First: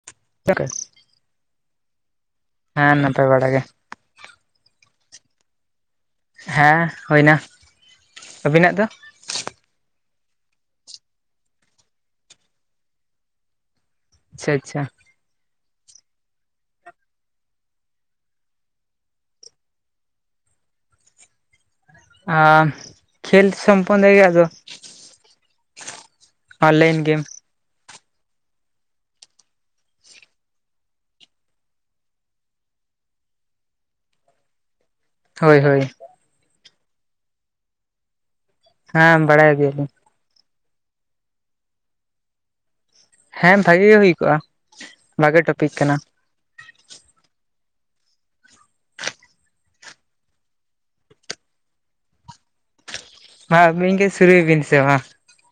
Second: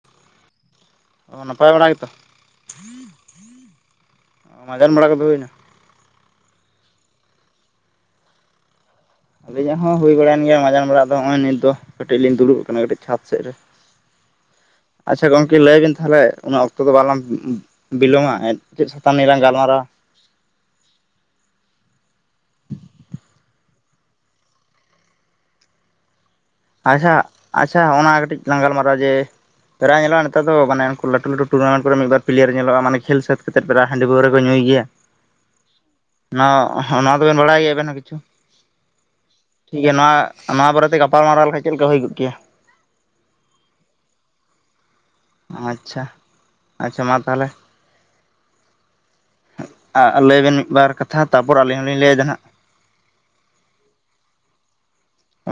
[inaudible] ᱚ ᱱᱟᱯᱟᱭ ᱵᱟᱲᱟ ᱜᱮᱛᱚ ᱦᱮᱸ ᱱᱟᱯᱟᱭ ᱵᱟᱲᱟ ᱜᱮ ᱢᱟᱡᱟᱱ ᱵᱟᱲᱟ ᱠᱚᱫᱚ ᱦᱩᱭᱱᱟ ᱦᱮᱸ ᱦᱩᱭᱱᱟ ᱟᱹᱵᱤᱱᱟᱜ ᱫᱚ ᱟᱹᱞᱤᱧᱟᱜ ᱦᱚᱸ ᱦᱩᱭ ᱵᱟᱲᱟᱭᱮᱱ ᱜᱮᱭᱟ ᱢᱟᱡᱟᱱ ᱵᱟᱲᱟᱜ ᱫᱚ ᱱᱚᱜ ᱚᱭ ᱱᱤᱛ ᱫᱚ ᱠᱟᱹᱴᱤᱡ ᱞᱤᱧ ᱫᱩᱲᱩᱵ ᱠᱟᱱᱟ ᱠᱟᱹᱴᱤᱡ ᱪᱷᱟᱫᱽ ᱥᱮᱡ ᱨᱮ ᱟᱪᱪᱷᱟ ᱟᱪᱪᱷᱟ ᱟᱪᱪᱷᱟ ᱜᱚᱝᱠᱮ ᱞᱟᱹᱭ ᱵᱤᱱ ᱛᱟᱦᱚᱞᱮ ᱩᱱᱟᱹᱜ ᱚᱠᱛᱚ ᱫᱚ ᱵᱟᱞᱟᱝ ᱵᱤᱞᱚᱢᱟ ᱪᱮᱫ ᱥᱟᱛᱟᱢ ᱱᱤᱭᱟᱹ ᱞᱟᱝ ᱜᱟᱞᱢᱟᱨᱟᱣᱟ ᱟ ᱠᱷᱮᱞ ᱥᱚᱢᱯᱚᱱᱫ ᱜᱮ ᱟᱫᱚ ᱚᱱᱞᱟᱭᱤᱱ ᱟᱪᱪᱷᱟ ᱜᱮᱢ ᱟᱪᱪᱷᱟ ᱚᱱᱟ ᱠᱟᱹᱴᱤᱡ ᱞᱟᱝ ᱜᱟᱞᱢᱟᱨᱟᱣᱟ ᱡᱮ ᱯᱮᱨᱟᱭ ᱧᱮᱞᱚᱜᱼᱟ ᱱᱮᱛᱟᱨᱫᱚ ᱢᱟᱱᱮ ᱞᱟᱹᱴᱩ ᱞᱟᱹᱴᱩ ᱴᱩᱨᱱᱟᱢᱴ ᱠᱚᱨᱮ ᱢᱤᱫ ᱵᱟᱨ ᱯᱞᱮᱭᱟᱨ ᱧᱮᱞᱚᱜᱼᱟ ᱢᱟᱱᱮ ᱠᱷᱮᱞ ᱥᱟᱹᱛ [unintelligible] ᱵᱮᱲᱟ ᱦᱟᱺᱰᱤ ᱯᱟᱹᱣᱟᱹ ᱠᱚ ᱧᱩᱭ ᱜᱮᱭᱟ ᱦᱳᱭ ᱦᱳᱭ ᱱᱚᱣᱟ ᱱᱚᱣᱟ ᱫᱚᱵᱮᱱ ᱵᱟᱲᱟᱭ ᱜᱮ ᱟᱵᱮᱱ ᱦᱚᱸ ᱠᱤᱪᱷᱩ ᱦᱮᱸ ᱵᱟᱲᱟᱭ ᱜᱮᱭᱟᱞᱤᱧ ᱴᱷᱤᱠᱜᱮᱭᱟ ᱱᱚᱣᱟ ᱱᱚᱣᱟ ᱵᱟᱨᱮᱛᱮ ᱜᱟᱯᱟᱞᱢᱟᱨᱟᱣ ᱞᱮᱠᱷᱟᱡ ᱪᱮᱫ ᱞᱮᱠᱟ ᱦᱩᱭ ᱠᱚᱜ ᱜᱮᱭᱟ ᱦᱮᱸ ᱵᱷᱟᱹᱜᱤ ᱜᱮ ᱦᱩᱭ ᱠᱚᱜᱼᱟ ᱵᱷᱟᱜᱮ ᱴᱚᱯᱤᱠ ᱠᱟᱱᱟ ᱟᱪᱪᱷᱟ ᱟᱪᱪᱷᱟ ᱢᱟ ᱛᱟᱦᱚᱞᱮ ᱞᱟᱹᱭ ᱵᱮᱱ ᱢᱤᱫ ᱵᱟᱨ ᱠᱟᱛᱷᱟ ᱛᱟᱯᱚᱨ ᱟᱹᱞᱤᱧ ᱦᱚᱸᱞᱤᱧ ᱞᱟᱹᱭ ᱟ ᱡᱟᱦᱟᱱᱟᱜ ᱢᱟ ᱟᱹᱵᱤᱱ ᱜᱮ ᱥᱩᱨᱩᱭ ᱵᱤᱱ ᱥᱮ ᱢᱟ ᱚ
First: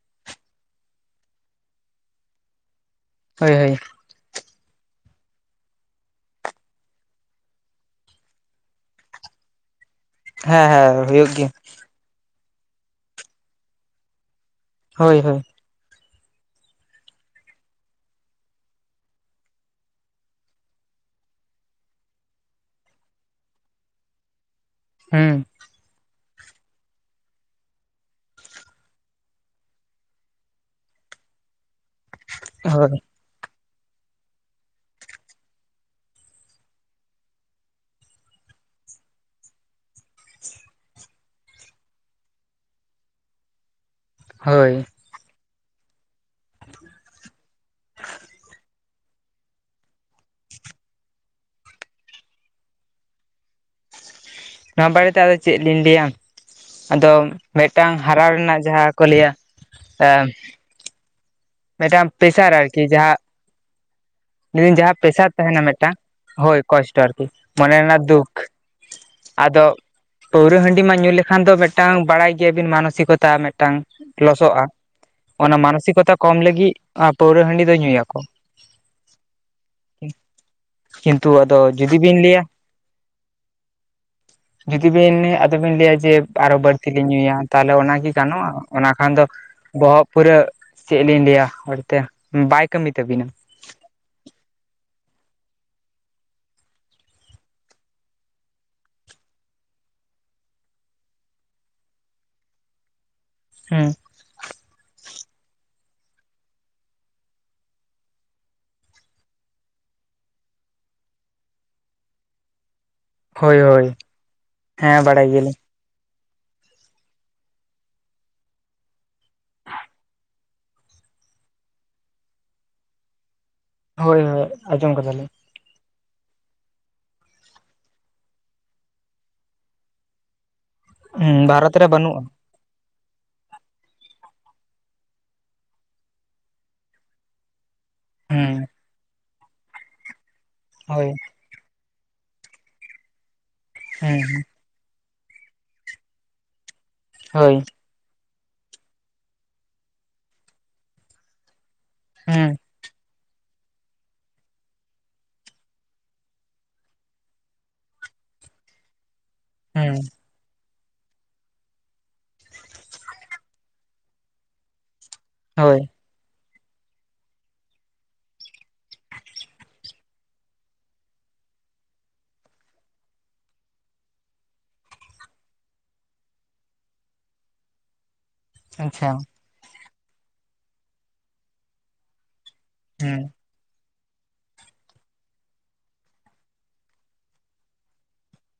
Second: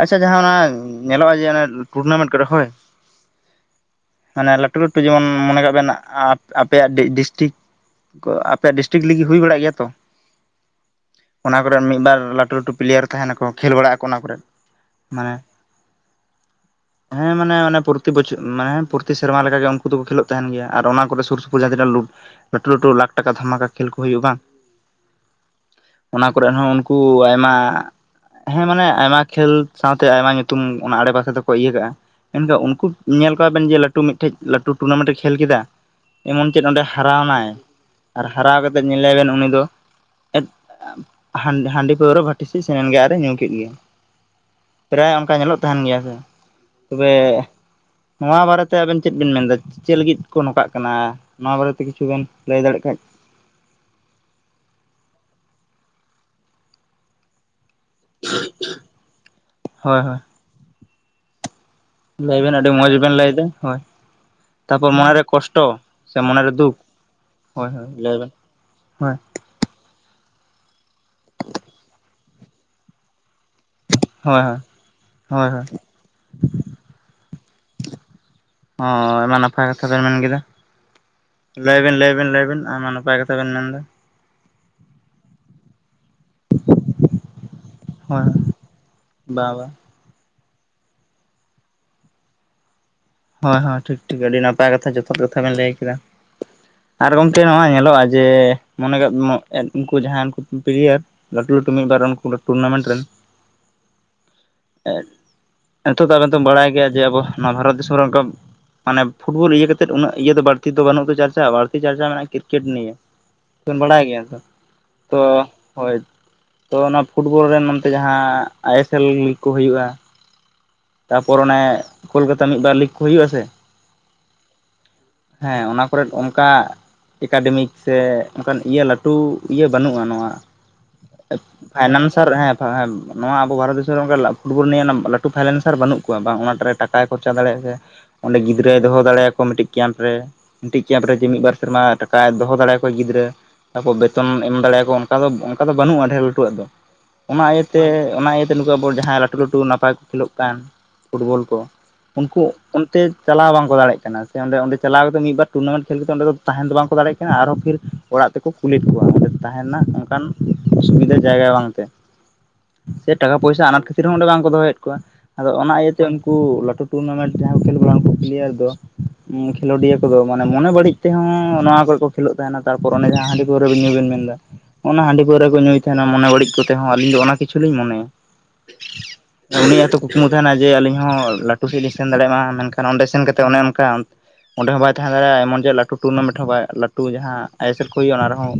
ᱟᱪᱪᱷᱟ ᱡᱟᱦᱟᱸ ᱚᱱᱟ ᱧᱮᱞᱚᱜᱼᱟ ᱡᱮ ᱚᱱᱟ ᱴᱩᱨᱱᱟᱢᱮᱱᱴ ᱠᱚᱨᱮ ᱦᱳᱭ ᱦᱳᱭ ᱦᱳᱭ ᱢᱟᱱᱮ ᱞᱟᱹᱴᱩ ᱞᱟᱹᱴᱩ ᱡᱮᱢᱚᱱ ᱢᱚᱱᱮ ᱠᱟᱜ ᱵᱮᱱ ᱟᱯᱮᱭᱟᱜ ᱰᱤᱥᱴᱤᱠ ᱟᱯᱮᱭᱟᱜ ᱰᱤᱥᱴᱤᱠ ᱞᱟᱠ ᱦᱩᱭ ᱵᱟᱲᱟᱜ ᱜᱮᱭᱟ ᱛᱚ ᱦᱮᱸ ᱦᱮᱸ ᱦᱩᱭᱩᱜ ᱜᱮᱭᱟ ᱚᱱᱟ ᱠᱚᱨᱮ ᱢᱤᱫ ᱵᱟᱨ ᱞᱟᱹᱴᱩ ᱞᱟᱹᱴᱩ ᱯᱞᱮᱭᱟᱨ ᱛᱟᱦᱮᱱᱟᱠᱚ ᱠᱷᱮᱞ ᱵᱟᱲᱟᱜ ᱟᱠᱚ ᱚᱱᱟ ᱠᱚᱨᱮᱫ ᱦᱳᱭ ᱢᱟᱱᱮ ᱦᱳᱭ ᱦᱮᱸ ᱢᱟᱱᱮ ᱯᱨᱚᱛᱤ ᱵᱚᱪᱷ ᱢᱮ ᱯᱨᱚᱛᱤ ᱥᱮᱨᱢᱟ ᱞᱮᱠ ᱜᱮ ᱩᱱᱠᱩ ᱫᱚᱠᱚ ᱠᱷᱮᱞᱹᱳ ᱛᱟᱦᱮᱱ ᱜᱮᱭᱟ ᱚᱱᱟ ᱠᱚᱨᱮ ᱥᱩᱨ ᱥᱩᱯᱩᱨ ᱡᱟᱦᱟᱸ ᱛᱤᱱᱟᱹᱜ ᱞᱳᱰ ᱞᱟᱹᱴᱩ ᱞᱟᱹᱴᱩ ᱞᱟᱠᱷ ᱴᱟᱠᱟ ᱫᱷᱟᱢᱟᱠᱟ ᱠᱷᱮᱞ ᱠᱚ ᱦᱩᱭᱩᱜᱼᱟ ᱵᱟᱝ ᱦᱩᱸ ᱚᱱᱟ ᱠᱚᱨᱮ ᱦᱚᱸ ᱩᱱᱠᱩ ᱟᱭᱢᱟ ᱦᱮᱸ ᱢᱟᱱᱮ ᱟᱭᱢᱟ ᱠᱷᱮᱞ ᱥᱟᱶᱛᱮ ᱟᱭᱢᱟ ᱧᱩᱛᱩᱢ ᱚᱱᱟ ᱟᱲᱮ ᱯᱟᱥᱮ ᱫᱚᱠᱚ ᱤᱭᱟᱹ ᱠᱟᱜᱼᱟ ᱢᱮᱱᱠᱷᱟᱱ ᱩᱱᱠᱩ ᱦᱳᱭ ᱧᱮᱞ ᱠᱚᱣᱟ ᱵᱮᱱ ᱡᱮ ᱞᱟᱹᱴᱩ ᱞᱟᱹᱴᱩ ᱢᱤᱫᱴᱮᱡ ᱞᱟᱹᱴᱩ ᱴᱩᱨᱱᱟᱢᱮᱱᱴ ᱮ ᱠᱷᱮᱞ ᱠᱮᱫᱟ ᱮᱢᱚᱱ ᱪᱮᱫ ᱚᱸᱰᱮ ᱦᱟᱨᱟᱣᱱᱟᱭ ᱟᱨ ᱦᱟᱨᱟᱣ ᱠᱟᱛᱮᱫ ᱧᱮᱞᱮ ᱵᱮᱱ ᱩᱱᱤ ᱫᱚ ᱦᱟᱺᱰᱤ ᱯᱟᱹᱣᱨᱟᱹ ᱵᱟᱹᱴᱤ ᱥᱮᱫ ᱥᱮᱱᱮᱱ ᱜᱮ ᱟᱨᱮ ᱧᱩ ᱠᱮᱫ ᱜᱮ ᱦᱳᱭ ᱯᱨᱟᱭ ᱚᱱᱠᱟ ᱧᱮᱞᱚᱜ ᱛᱟᱦᱮᱱ ᱜᱮᱭᱟ ᱥᱮ ᱛᱚᱵᱮ ᱱᱚᱣᱟ ᱵᱟᱨᱮᱛᱮ ᱛᱮ ᱟᱵᱮᱱ ᱪᱮᱫ ᱵᱮᱱ ᱢᱮᱱᱮᱫᱟ ᱪᱮᱫ ᱞᱟᱹᱜᱤᱫ ᱠᱚ ᱱᱚᱝᱠᱟᱜ ᱠᱟᱱᱟ ᱱᱚᱣᱟ ᱵᱟᱨᱮᱛᱮ ᱠᱤᱪᱷᱩ ᱵᱮᱱ ᱞᱟᱹᱭ ᱫᱟᱲᱮᱜ ᱠᱷᱟᱱ ᱱᱚᱣᱟ ᱵᱟᱨᱮᱛᱮ ᱟᱫᱚ ᱪᱮᱫ ᱞᱤᱧ ᱞᱟᱹᱭᱟ ᱟᱫᱚ ᱢᱤᱫᱴᱟᱝ ᱦᱟᱨᱟ ᱨᱮᱱᱟᱜ ᱡᱟᱦᱟᱸ ᱠᱚ ᱞᱮᱭᱟ ᱦᱳᱭ ᱦᱳᱭ ᱢᱮᱫᱴᱟᱢ ᱞᱟᱹᱭ ᱯᱮᱥᱟᱨ ᱵᱮᱱ ᱟᱹᱰᱤ ᱟᱨᱠᱤ ᱢᱚᱸᱡᱽ ᱵᱮᱱ ᱡᱟᱦᱟᱸ ᱞᱟᱹᱭᱫᱟ ᱦᱳᱭ ᱞᱟᱹᱭ ᱫᱟᱹᱧ ᱛᱟᱯᱚᱨ ᱡᱟᱦᱟᱸ ᱢᱚᱱᱮᱨᱮ ᱯᱮᱥᱟᱨ ᱛᱟᱦᱮᱱᱟ ᱠᱚᱥᱴᱚ ᱢᱮᱫ ᱴᱟᱝ ᱥᱮ ᱢᱚᱱᱮᱨᱮ ᱦᱳᱭ ᱫᱩᱠ ᱠᱚᱥᱴᱚ ᱟᱨᱠᱤ ᱦᱳᱭ ᱢᱚᱱᱮ ᱦᱳᱭ ᱨᱮᱱᱟᱜ ᱞᱟᱹᱭ ᱵᱮᱱ ᱫᱩᱠ ᱦᱳᱭ ᱟᱫᱚ ᱯᱟᱹᱣᱨᱟᱹ ᱦᱟᱺᱰᱤ ᱢᱟ ᱧᱩ ᱞᱮᱠᱷᱟᱱ ᱫᱚ ᱢᱮᱫᱴᱟᱝ ᱵᱟᱲᱟᱭ ᱜᱮᱭᱟᱵᱤᱱ ᱢᱟᱱᱚᱥᱤᱠᱚᱛᱟ ᱢᱮᱫᱴᱟᱝ ᱦᱳᱭ ᱦᱳᱭ ᱞᱚᱥᱚᱜᱼᱟ ᱦᱳᱭ ᱚᱱᱟ ᱦᱳᱭ ᱦᱚᱸ ᱢᱟᱱᱚᱥᱤᱠᱚᱛᱟ ᱠᱚᱢ ᱞᱟᱹᱜᱤᱫ ᱯᱟᱹᱣᱨᱟᱹ ᱦᱟᱺᱰᱤ ᱫᱚ ᱧᱩᱭᱟᱠᱚ ᱟᱭᱢᱟ ᱠᱤᱱᱛᱩ ᱡᱩᱫᱤ ᱞᱟᱹᱭᱵᱤᱱ ᱵᱤᱱ ᱞᱟᱹᱭᱵᱤᱱ ᱞᱟᱹᱭᱟ ᱞᱟᱹᱭᱵᱤᱱ ᱟᱢᱟ ᱱᱟᱯᱟᱭ ᱠᱟᱛᱷᱟ ᱵᱮᱱ ᱢᱮᱱ ᱫᱟ ᱡᱩᱫᱤ ᱵᱮᱱ ᱟᱫᱚᱵᱤᱱ ᱞᱟᱹᱭᱟ ᱡᱮ ᱟᱨᱦᱚᱸ ᱵᱟᱹᱲᱛᱤ ᱞᱤᱧ ᱧᱩᱭᱟ ᱛᱟᱦᱚᱞᱮ ᱚᱱᱟ ᱤ ᱦᱳᱭ ᱜᱟᱱᱚᱜᱼᱟ ᱚᱱᱟ ᱠᱷᱟᱱ ᱫᱚ ᱵᱟ ᱵᱟ ᱵᱚᱦᱚᱜ ᱯᱩᱨᱟᱹ ᱪᱮᱫ ᱞᱤᱧ ᱞᱟᱹᱭᱟ ᱦᱚᱲᱛᱮ ᱵᱟᱭ ᱠᱟᱹᱢᱤ ᱛᱟᱵᱤᱱᱟ ᱦᱳᱭ ᱦᱳᱭ ᱴᱷᱤᱠ ᱴᱷᱤᱠ ᱟᱹᱰᱤ ᱱᱟᱯᱟᱭ ᱠᱟᱛᱷᱟ ᱡᱚᱛᱷᱟᱛ ᱠᱟᱛᱷᱟ ᱵᱮᱱ ᱞᱟᱹᱭ ᱠᱟᱫᱟ ᱟᱨ ᱜᱚᱢᱠᱮ ᱱᱚᱣᱟ ᱧᱮᱞᱚᱜᱼᱟ ᱡᱮ ᱢᱚᱱᱮ ᱠᱟᱜ ᱩᱱᱠᱩ ᱡᱟᱦᱟᱸᱭ ᱩᱠᱩ ᱯᱞᱮᱭᱟᱨ ᱞᱟᱹᱴᱩ ᱞᱟᱹᱴᱩ ᱢᱤᱫ ᱵᱟᱨ ᱨᱟᱱ ᱠᱩ ᱴᱩᱨᱱᱟᱢᱮᱱᱴ ᱨᱮᱱ ᱦᱮᱸ [unintelligible] ᱱᱤᱛᱳᱜ ᱫᱚ ᱟᱵᱮᱱ ᱫᱚ ᱵᱟᱲᱟᱭ ᱜᱮᱭᱟ ᱡᱮ ᱟᱵᱚ ᱱᱚᱣᱟ ᱵᱷᱟᱨᱚᱛ ᱫᱤᱥᱚᱢ ᱨᱮ ᱚᱱᱠᱟ ᱢᱟᱱᱮ ᱯᱷᱩᱴᱵᱚᱞ ᱤᱭᱟᱹ ᱠᱟᱛᱮᱫ ᱩᱱᱟᱹᱜ ᱤᱭᱟᱹ ᱫᱚ ᱵᱟᱹᱲᱛᱤ ᱫᱚ ᱵᱟᱹᱱᱩᱜ ᱫᱚ ᱪᱟᱨᱪᱟ ᱟᱨᱤᱠᱤ ᱪᱟᱨᱪᱟ ᱢᱮᱱᱟᱜ-ᱟ ᱠᱨᱤᱠᱮᱴ ᱱᱤᱭᱮ ᱦᱳᱭ ᱦᱳᱭ ᱵᱟᱲᱟᱭ ᱜᱮᱭᱟ ᱛᱚ ᱦᱮᱸ ᱛᱚ ᱵᱟᱲᱟᱭ ᱜᱮᱭᱟᱞᱤᱧ ᱦᱳᱭ ᱛᱚ ᱚᱱᱟ ᱯᱷᱩᱴᱵᱚᱞ ᱨᱮᱱ ᱱᱚᱱᱛᱮ ᱡᱟᱦᱟᱸ ᱟᱭᱮᱥᱮᱞ ᱞᱤᱜᱽ ᱠᱚ ᱦᱩᱭᱩᱜᱼᱟ ᱛᱟ ᱯᱚᱨ ᱚᱱᱮ ᱠᱳᱞᱠᱟᱛᱟ ᱢᱤᱫ ᱵᱟᱨ ᱞᱤᱜᱽ ᱠᱚ ᱦᱩᱭᱩᱜᱼᱟ ᱥᱮ ᱦᱳᱭ ᱦᱳᱭ ᱟᱸᱡᱚᱢ ᱠᱟᱫᱟᱞᱤᱧ ᱦᱮᱸ ᱚᱱᱟ ᱠᱚᱨᱮ ᱚᱱᱠᱟ ᱮᱠᱟᱰᱮᱢᱤᱠ ᱥᱮ ᱚᱱᱠᱟᱱ ᱤᱭᱟᱹ ᱞᱟᱹᱴᱩ ᱤᱭᱟᱹ ᱵᱟᱹᱱᱩᱜᱼᱟ ᱱᱚᱣᱟ ᱦᱩᱸ [unintelligible] ᱵᱷᱟᱨᱚᱛ ᱨᱮ ᱵᱟᱹᱱᱩᱜᱼᱟ ᱯᱷᱟᱭᱱᱟᱱᱥᱟᱨ ᱦᱮᱸ [unintelligible] ᱱᱚᱣᱟ ᱟᱵᱚ ᱵᱷᱟᱨᱚᱛ ᱫᱤᱥᱚᱢ ᱨᱮ ᱯᱷᱩᱴᱵᱚᱞ ᱱᱤᱭᱟᱹ ᱞᱟᱹᱴᱩ ᱯᱷᱟᱭᱱᱮᱱᱥ ᱱᱮᱛᱟᱨ ᱵᱟᱹᱱᱩᱜ ᱠᱚᱣᱟ ᱵᱟᱝ ᱚᱱᱟᱴᱟᱜ ᱨᱮ ᱴᱟᱠᱟᱭ ᱠᱷᱚᱨᱪᱟ ᱫᱟᱲᱮᱭᱟᱜ ᱠᱮᱭᱟ ᱚᱸᱰᱮ ᱦᱩᱸ ᱜᱤᱫᱽᱨᱟᱹᱭ ᱫᱚᱦᱚ ᱫᱟᱲᱮᱭᱟᱠᱚ ᱢᱤᱫᱴᱤᱡ ᱠᱮᱢᱯ ᱨᱮ ᱢᱤᱫᱴᱤᱡ ᱠᱮᱢᱯ ᱦᱳᱭ ᱨᱮ ᱜᱤ ᱢᱤᱫ ᱵᱟᱨ ᱥᱮᱨᱢᱟ ᱴᱟᱠᱟᱭ ᱫᱚᱦᱚ ᱫᱟᱲᱮᱭᱟᱠᱚᱣᱟ ᱜᱤᱫᱽᱨᱟᱹ ᱛᱟᱯᱚᱨ ᱦᱩᱸ ᱵᱮᱛᱚᱱ ᱮᱢ ᱫᱟᱲᱮᱭᱟᱠᱚ ᱠᱟ ᱫᱚ ᱚᱱᱠᱟ ᱫᱚ ᱵᱟᱹᱱᱩᱜᱼᱟ ᱰᱷᱮᱨ ᱞᱟᱹᱴᱩᱣᱟᱜ ᱫᱚ ᱚᱱᱟ ᱦᱳᱭ ᱤᱭᱟᱹᱛᱮ ᱚᱱᱟ ᱤᱭᱟᱹ ᱛᱮ ᱱᱩᱠᱩ ᱟᱵᱚ ᱡᱟᱦᱟᱸᱭ ᱞᱟᱹᱴᱩ ᱞᱟᱹᱴᱩ ᱱᱟᱯᱟᱭ ᱠᱷᱮᱞᱳᱜ ᱠᱟᱱ ᱯᱷᱩᱴᱵᱚᱞ ᱠᱚ ᱩᱱᱠᱩ ᱦᱩᱸ ᱚᱱᱛᱮ ᱪᱟᱞᱟᱣ ᱵᱟᱝᱠᱚ ᱫᱟᱲᱮᱜ ᱠᱟᱱᱟ ᱥᱮ ᱚᱸᱰᱮ ᱚᱸᱰᱮ ᱪᱟᱞᱟᱣ ᱛᱮ ᱢᱤᱫ ᱵᱟᱨ ᱴᱩᱨᱱᱟᱢᱮᱱᱴ ᱠᱷᱮᱞ ᱠᱟᱛᱮ ᱚᱸᱰᱮ ᱫᱚ ᱛᱟᱦᱮᱱ ᱫᱚ ᱵᱟᱝᱠᱚ ᱫᱟᱲᱮᱜ ᱠᱟᱱᱟ ᱟᱨᱦᱚᱸ ᱠᱷᱮᱞ ᱚᱲᱟᱜ ᱛᱮᱠᱚ ᱠᱩᱞᱮᱫ ᱠᱚᱣᱟ ᱚᱸᱰᱮ ᱛᱟᱦᱮ ᱨᱮᱱᱟᱜ ᱦᱩᱸ ᱚᱱᱠᱟᱱ [inaudible] ᱚᱥᱩᱵᱤᱫᱟ ᱡᱟᱭᱜᱟ ᱵᱟᱝᱛᱮ ᱥᱮ ᱴᱟᱠᱟ ᱯᱚᱭᱥᱟ ᱟᱱᱟᱴ ᱠᱷᱟᱹᱛᱤᱨ ᱦᱚᱸ ᱚᱸᱰᱮ ᱵᱟᱝᱠᱚ ᱫᱚᱦᱚᱭᱮᱫ ᱠᱚᱣᱟ ᱟᱫᱚ ᱚᱱᱟ ᱦᱳᱭ ᱤᱭᱟᱹᱛᱮ ᱩᱱᱠᱩ ᱞᱟᱹᱴᱩ ᱴᱩᱨᱱᱟᱢᱮᱱᱴ ᱡᱟᱦᱟᱸ ᱠᱚ ᱠᱷᱮᱞ ᱵᱟᱲᱟ ᱩᱱᱠᱩ ᱞᱤᱭᱮ ᱫᱚ ᱠᱷᱮᱞᱳᱰᱤᱭᱟᱹ ᱠᱚᱫᱚ ᱢᱚᱱᱮ ᱢᱚᱱᱮ ᱵᱟᱹᱲᱤᱡ ᱛᱮᱦᱚᱸ ᱱᱚᱣᱟ ᱠᱚᱠᱚ ᱠᱷᱮᱞᱳᱜ ᱛᱟᱦᱮᱱᱟ ᱛᱟᱨᱯᱚᱨ ᱚᱱᱮ ᱡᱟᱦᱟᱸ ᱦᱟᱺᱰᱤ ᱯᱟᱹᱣᱨᱟᱹ ᱧᱩ ᱵᱮᱱ ᱢᱮᱱ ᱫᱟ ᱚᱱᱟ ᱦᱟᱺᱰᱤ ᱯᱟᱹᱣᱨᱟᱹ ᱠᱚ ᱧᱩᱭ ᱛᱟᱦᱮᱱᱟ ᱢᱚᱱᱮ ᱵᱟᱹᱲᱤᱡ ᱠᱚᱛᱮ ᱦᱚᱸ ᱟᱞᱤᱧ ᱫᱚ ᱚᱱᱟ ᱠᱤᱪᱷᱩ ᱞᱤᱧ ᱢᱚᱱᱮᱭᱟ ᱟᱪᱪᱷᱟ ᱩᱱᱤᱭᱟᱜ ᱛᱚ ᱠᱩᱠᱢᱩ ᱛᱟᱦᱮᱱᱟ ᱡᱮ ᱟᱹᱞᱤᱧ ᱦᱚᱸ ᱞᱟᱹᱴᱩ ᱠᱷᱮᱞ ᱞᱤᱧ ᱥᱮᱱ ᱫᱟᱲᱮᱜᱼᱢᱟ ᱢᱮᱱᱠᱷᱟᱱ ᱚᱸᱰᱮ ᱦᱩᱸ ᱥᱮᱱ ᱠᱟᱛᱮ ᱚᱱᱮ ᱚᱱᱠᱟ ᱚᱸᱰᱮ ᱦᱚᱸ ᱵᱟᱭ ᱛᱟᱦᱮᱸ ᱫᱟᱲᱮᱭᱟᱜᱼᱟ ᱮᱢᱚᱱ ᱡᱮᱫ ᱞᱟᱹᱴᱩ ᱴᱩᱨᱱᱟᱢᱮᱱᱴ ᱦᱚᱸ ᱵᱟᱭ ᱞᱟᱹᱴᱩ ᱡᱟᱦᱟᱸ ᱟᱭᱮᱥᱮᱞ ᱠᱚ ᱦᱩᱭᱩᱜᱼᱟ ᱚᱱᱟ ᱨᱮᱦᱚᱸ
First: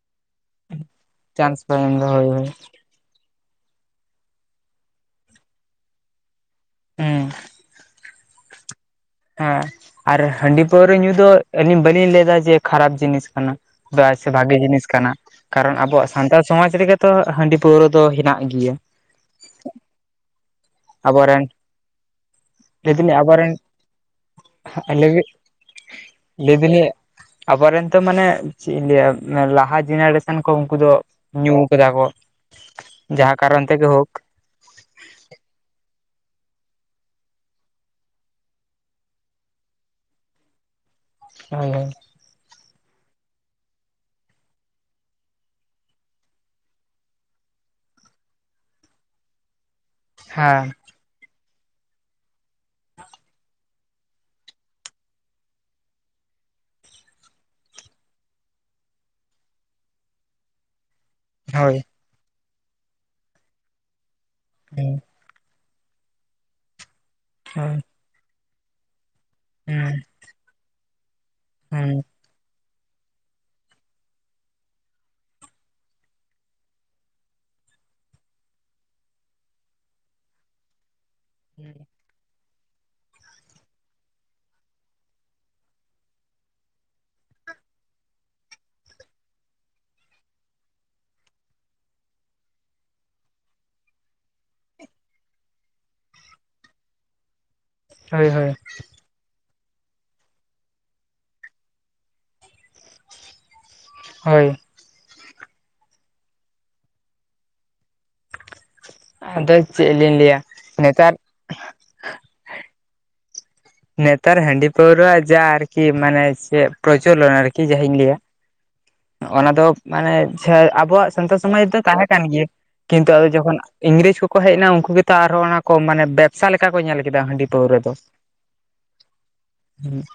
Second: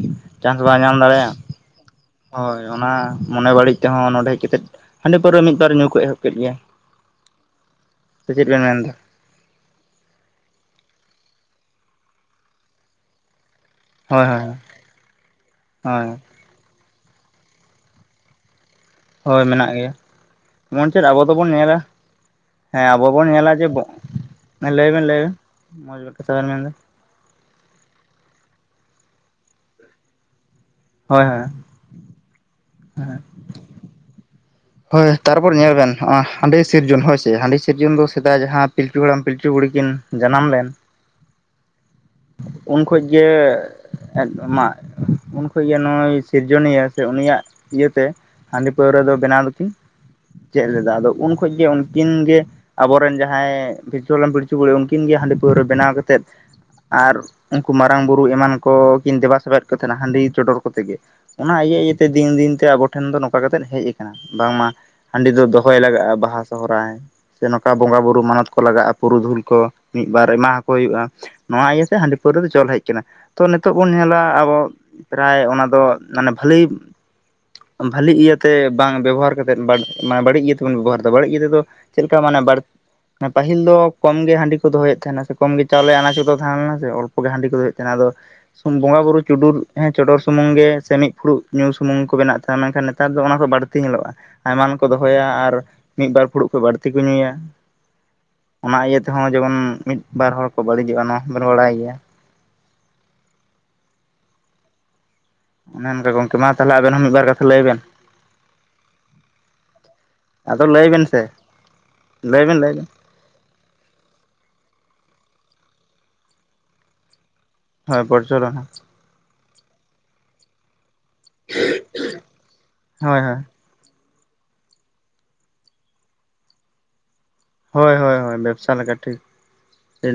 ᱪᱟᱱᱥ ᱵᱟᱭ ᱧᱟᱢ ᱫᱟᱲᱮᱭᱟᱜ ᱪᱟᱱᱥ ᱵᱟᱭ ᱮᱢᱫᱟ ᱦᱳᱭ ᱚᱱᱟ ᱢᱚᱱᱮ ᱵᱟᱹᱲᱤᱡ ᱛᱮᱦᱚᱸ ᱱᱚᱸᱰᱮ ᱦᱮᱡ ᱠᱟᱛᱮᱫ ᱦᱟᱺᱰᱤ ᱯᱟᱹᱣᱨᱟᱹ ᱢᱤᱫ ᱵᱟᱨ ᱧᱩ ᱠᱚ ᱮᱦᱚᱵ ᱠᱮᱫ ᱜᱮᱭᱟ ᱦᱮᱸ ᱪᱮᱫ ᱵᱮᱱ ᱢᱮᱱ ᱮᱫᱟ ᱦᱮᱸ ᱟᱨ ᱦᱟᱺᱰᱤ ᱯᱟᱹᱣᱨᱟᱹ ᱧᱩ ᱫᱚ ᱟᱹᱞᱤ ᱵᱟᱹᱞᱤᱧ ᱞᱟᱹᱭ ᱮᱫᱟ ᱡᱮ ᱠᱷᱟᱨᱟᱯ ᱡᱤᱱᱤᱥ ᱠᱟᱱᱟ ᱦᱳᱭ [unintelligible] ᱦᱳᱭ ᱵᱷᱟᱜᱤ ᱡᱤᱱᱤᱥ ᱠᱟᱱᱟ ᱠᱟᱨᱚᱱ ᱦᱳᱭ ᱟᱵᱚᱣᱟᱜ ᱥᱟᱱᱛᱟᱲ ᱥᱚᱢᱟᱡᱽ ᱨᱮᱜᱮ ᱛᱚ ᱦᱟᱺᱰᱤ ᱯᱟᱹᱣᱨᱟᱹ ᱫᱚ ᱦᱮᱱᱟᱜ ᱜᱤᱭᱟ ᱦᱳᱭ ᱢᱮᱱᱟᱜ ᱜᱮᱭᱟ ᱮᱢᱚᱱ ᱪᱮᱫ ᱟᱵᱚ ᱟᱵᱚᱨᱮᱱ ᱫᱚᱵᱚᱱ ᱧᱮᱞᱟ ᱦᱮᱸ ᱞᱟᱹᱭ ᱟᱵᱚ ᱫᱟᱞᱤᱧ ᱵᱚᱱ ᱧᱮᱞᱟ ᱟᱵᱚᱨᱮᱱ ᱡᱮ ᱵᱚᱜ ᱞᱟᱹᱭ ᱵᱮᱱ ᱞᱟᱹᱭ ᱵᱮᱱ ᱢᱚᱡᱽ ᱠᱟᱛᱷᱟ ᱵᱮᱱ ᱢᱮᱱ ᱫᱟ ᱟᱵᱚᱨᱮᱱᱛᱚ ᱢᱟᱱᱮ ᱪᱮᱜ ᱮᱢ ᱞᱟᱹᱭᱟ ᱞᱟᱦᱟ ᱡᱮᱱᱟᱨᱮᱥᱮᱱ ᱠᱚ ᱩᱱᱠᱩ ᱫᱚ ᱦᱳᱭ ᱦᱳᱭ ᱧᱩᱸ ᱠᱮᱫᱟ ᱠᱚ ᱦᱮᱸ ᱡᱟᱦᱟᱸ ᱠᱟᱨᱚᱱ ᱛᱮᱜᱮ ᱦᱳᱠ ᱦᱳᱭ ᱛᱟᱨᱯᱚᱨ ᱧᱮᱞ ᱵᱮᱱ ᱦᱚᱜᱼᱟ ᱦᱟᱺᱰᱤ ᱥᱤᱨᱡᱚᱱ ᱦᱳᱭ ᱥᱮ ᱦᱟᱺᱰᱤ ᱥᱤᱨᱡᱚᱱ ᱫᱚ ᱥᱮᱫᱟᱭ ᱡᱟᱦᱟᱸ ᱯᱤᱞᱪᱩ ᱦᱟᱲᱟᱢ ᱯᱤᱞᱪᱩ ᱵᱩᱲᱦᱤ ᱠᱤᱱ ᱡᱟᱱᱟᱢ ᱞᱮᱱ ᱦᱳᱭ ᱦᱳᱭ ᱩᱱ ᱠᱷᱚᱡ ᱜᱮ ᱮᱫ ᱢᱟᱡ ᱩᱱ ᱠᱷᱚᱡ ᱜᱮ ᱱᱚᱜ-ᱚᱭ ᱥᱤᱨᱡᱚᱱᱤᱭᱟᱹ ᱥᱮ ᱩᱱᱤᱭᱟᱜ ᱤᱭᱟᱹᱛᱮ ᱦᱟᱺᱰᱤ ᱯᱟᱹᱣᱨᱟᱹ ᱫᱚ ᱵᱮᱱᱟᱣ ᱫᱚᱠᱤᱱ ᱪᱮᱫ ᱞᱮᱫᱟ ᱟᱫᱚ ᱩᱱ ᱠᱷᱚᱡᱽ ᱜᱮ ᱩᱱᱠᱤᱱ ᱜᱮ ᱟᱵᱚᱨᱮᱱ ᱡᱟᱦᱟᱸᱭ ᱯᱤᱞᱪᱩ ᱦᱟᱲᱟᱢ ᱯᱤᱞᱪᱩ ᱵᱩᱲᱦᱤ ᱩᱱᱠᱤᱱ ᱜᱮ ᱦᱟᱺᱰᱤ ᱯᱟᱹᱣᱨᱟᱹ ᱵᱮᱱᱟᱣ ᱠᱟᱛᱮᱫ ᱟᱨ ᱩᱱᱠᱩ ᱢᱟᱨᱟᱝ ᱵᱩᱨᱩ ᱮᱢᱟᱱ ᱠᱚ ᱠᱤᱱ ᱫᱮᱵᱟ ᱥᱮᱵᱟᱭᱮᱫ ᱠᱚ ᱛᱟᱦᱮᱱᱟ ᱦᱟᱺᱰᱤ ᱪᱚᱰᱚᱨ ᱠᱚᱛᱮ ᱜᱮ ᱚᱱᱟ ᱦᱳᱭ ᱤᱭᱟᱹ ᱤᱭᱟᱹᱛᱮ ᱫᱤᱱ ᱫᱤᱱ ᱛᱮ ᱟᱵᱚ ᱴᱷᱮᱱ ᱫᱚ ᱱᱚᱝᱠᱟ ᱠᱟᱛᱮ ᱦᱮᱡ ᱟᱠᱟᱱᱟ ᱵᱟᱝ ᱢᱟ ᱦᱮᱸ ᱦᱟᱺᱰᱤ ᱫᱚ ᱫᱚᱦᱚᱭ ᱞᱟᱜᱟᱜᱼᱟ ᱵᱟᱦᱟ ᱥᱚᱦᱨᱟᱭ ᱥᱮ ᱱᱚᱝᱠᱟ ᱦᱳᱭ ᱵᱚᱸᱜᱟ ᱵᱩᱨᱩ ᱢᱟᱱᱚᱛ ᱠᱚ ᱞᱟᱜᱟᱜᱼᱟ ᱯᱩᱨᱩᱫᱷᱩᱞ ᱠᱚ ᱦᱩᱸ ᱦᱩᱸ ᱢᱤᱫ ᱵᱟᱨ ᱮᱢᱟ ᱟᱠᱚ ᱦᱩᱭᱩᱜᱼᱟ ᱱᱚᱣᱟ ᱦᱩᱸ ᱤᱭᱟᱹᱛᱮ ᱦᱟᱺᱰᱤ ᱯᱟᱹᱣᱨᱟᱹ ᱫᱚ ᱪᱚᱞ ᱦᱮᱡ ᱟᱠᱟᱱᱟ ᱛᱚ ᱱᱤᱛᱚᱜ ᱵᱚᱱ ᱧᱮᱞᱟ ᱟᱵᱚ ᱯᱨᱟᱭ ᱚᱱᱟ ᱫᱚ ᱢᱟᱱᱮ ᱵᱷᱟᱹᱞᱤ ᱵᱷᱟᱹᱞᱤ ᱤᱭᱟᱹ ᱛᱮ ᱵᱟᱝ ᱵᱮᱵᱚᱦᱟᱨ ᱠᱟᱛᱮᱫ ᱵᱟᱰ ᱢᱟᱱᱮ ᱵᱟᱹᱲᱤᱡ ᱤᱭᱟᱹ ᱛᱮᱵᱚᱱ ᱵᱮᱵᱚᱦᱟᱨ ᱮᱫᱟ ᱵᱟᱹᱲᱤᱡ ᱤᱭᱟᱹ ᱛᱮᱫᱚ ᱪᱮᱫ ᱞᱮᱠᱟ ᱢᱟᱱᱮ ᱵᱟᱲ ᱯᱟᱦᱤᱞ ᱫᱚ ᱠᱚᱢ ᱜᱮ ᱦᱟᱺᱰᱤ ᱠᱚ ᱫᱚᱦᱚᱭᱮᱫ ᱛᱟᱦᱮᱱᱟ ᱥᱮ ᱠᱚᱢ ᱜᱮ ᱪᱟᱣᱞᱮ ᱟᱱᱟᱡᱽ ᱫᱚ ᱛᱟᱦᱮᱸ ᱞᱮᱱᱟ ᱥᱮ ᱚᱞᱯᱚ ᱜᱮ ᱦᱟᱺᱰᱤ ᱠᱚ ᱫᱚᱦᱚᱭᱮᱫ ᱛᱟᱦᱮᱱᱟ ᱟᱫᱚ ᱵᱚᱸᱜᱟᱼ ᱵᱩᱨᱩ ᱪᱩᱰᱩᱨ ᱮᱸ ᱪᱚᱰᱚᱨ ᱥᱩᱢᱩᱝ ᱜᱮ ᱥᱮ ᱢᱤᱫ ᱯᱷᱩᱲᱩᱜ ᱧᱩ ᱥᱩᱢᱩᱝ ᱠᱚ ᱵᱮᱱᱟᱣ ᱮᱫ ᱛᱟᱦᱮᱱᱟ ᱢᱮᱱᱠᱷᱟᱱ ᱱᱮᱛᱟᱨ ᱫᱚ ᱚᱱᱟ ᱠᱚ ᱵᱟ. ᱲᱛᱤ ᱛᱤ ᱧᱮᱞᱚᱜᱼᱟ ᱟᱭᱢᱟᱜᱟᱱ ᱠᱚ ᱫᱚᱦᱚᱭᱟ ᱟᱨ ᱢᱤᱫᱵᱟᱨ ᱯᱷᱩᱲᱩᱜ ᱠᱷᱚᱱ ᱵᱟᱹᱲᱛᱤ ᱠᱚ ᱧᱩᱭᱟ ᱾ ᱦᱳᱭ ᱦᱳᱭ ᱦᱚᱜ-ᱚᱭ ᱡᱮᱢᱚᱱ ᱢᱤᱫ ᱵᱟᱨ ᱦᱚᱲ ᱠᱚ ᱵᱟᱹᱲᱤᱡᱚᱜᱼᱟ ᱱᱚᱣᱟ ᱦᱚᱸᱵᱮᱱ ᱵᱟᱲᱟᱭ ᱜᱮᱭᱟ ᱦᱳᱭ ᱚᱱᱮ ᱚᱱᱠᱟ ᱜᱚᱢᱠᱮ ᱢᱟ ᱛᱟᱦᱚᱞᱮ ᱟᱵᱮᱱ ᱦᱚᱸ ᱢᱤᱫᱵᱟᱨ ᱠᱟᱛᱷᱟ ᱞᱟᱹᱭ ᱵᱮᱱ ᱟᱫᱚ ᱪᱮᱫ ᱞᱤᱧ ᱞᱟᱹᱭᱟ ᱟᱫᱚ ᱞᱟᱹᱭ ᱵᱤᱱ ᱱᱮᱛᱟᱨ ᱥᱮ ᱞᱟᱹᱭ ᱵᱤᱱ ᱞᱟᱹᱭ ᱵᱤᱱ ᱾ ᱱᱮᱛᱟᱨ ᱦᱟᱺᱰᱤ ᱯᱟᱹᱣᱨᱟᱹ ᱡᱟ ᱟᱨᱠᱤ ᱢᱟᱱᱮ ᱪᱮᱫ ᱯᱨᱚᱪᱚᱞᱚᱱ ᱟᱨᱠᱤ ᱠᱤ ᱡᱟᱦᱟᱧ ᱦᱳᱭ ᱞᱟᱹᱭᱟ ᱯᱚᱨᱪᱚᱞᱚᱱ ᱚᱱᱟ ᱫᱚ ᱢᱟᱱᱮ [unintelligible] ᱟᱵᱚᱣᱟᱜ ᱥᱟᱱᱛᱟᱲ ᱥᱚᱢᱟᱡᱽ ᱨᱮᱫᱚ ᱛᱟᱦᱮᱸ ᱠᱟᱱ ᱜᱮᱭᱟ ᱠᱤᱱᱛᱩ ᱦᱳᱭ ᱟᱫᱚ ᱦᱳᱭ ᱡᱚᱠᱷᱚᱱ ᱤᱝᱨᱮᱡᱽ ᱠᱚᱠᱚ ᱦᱮᱡ ᱱᱟ ᱩᱱᱠᱩ ᱜᱮᱛᱚ ᱟᱨᱦᱚᱸ ᱚᱱᱟ ᱠᱚ ᱢᱟᱱᱮ ᱵᱮᱵᱽᱥᱟ ᱞᱮᱠᱟ ᱠᱚ ᱧᱮᱞ ᱠᱮᱫᱟ ᱦᱟᱺᱰᱤ ᱯᱟᱹᱣᱨᱟᱹ ᱦᱳᱭ ᱦᱳᱭ ᱦᱳᱭ ᱵᱮᱵᱽᱥᱟ ᱞᱮᱠᱟ ᱴᱷᱤᱠ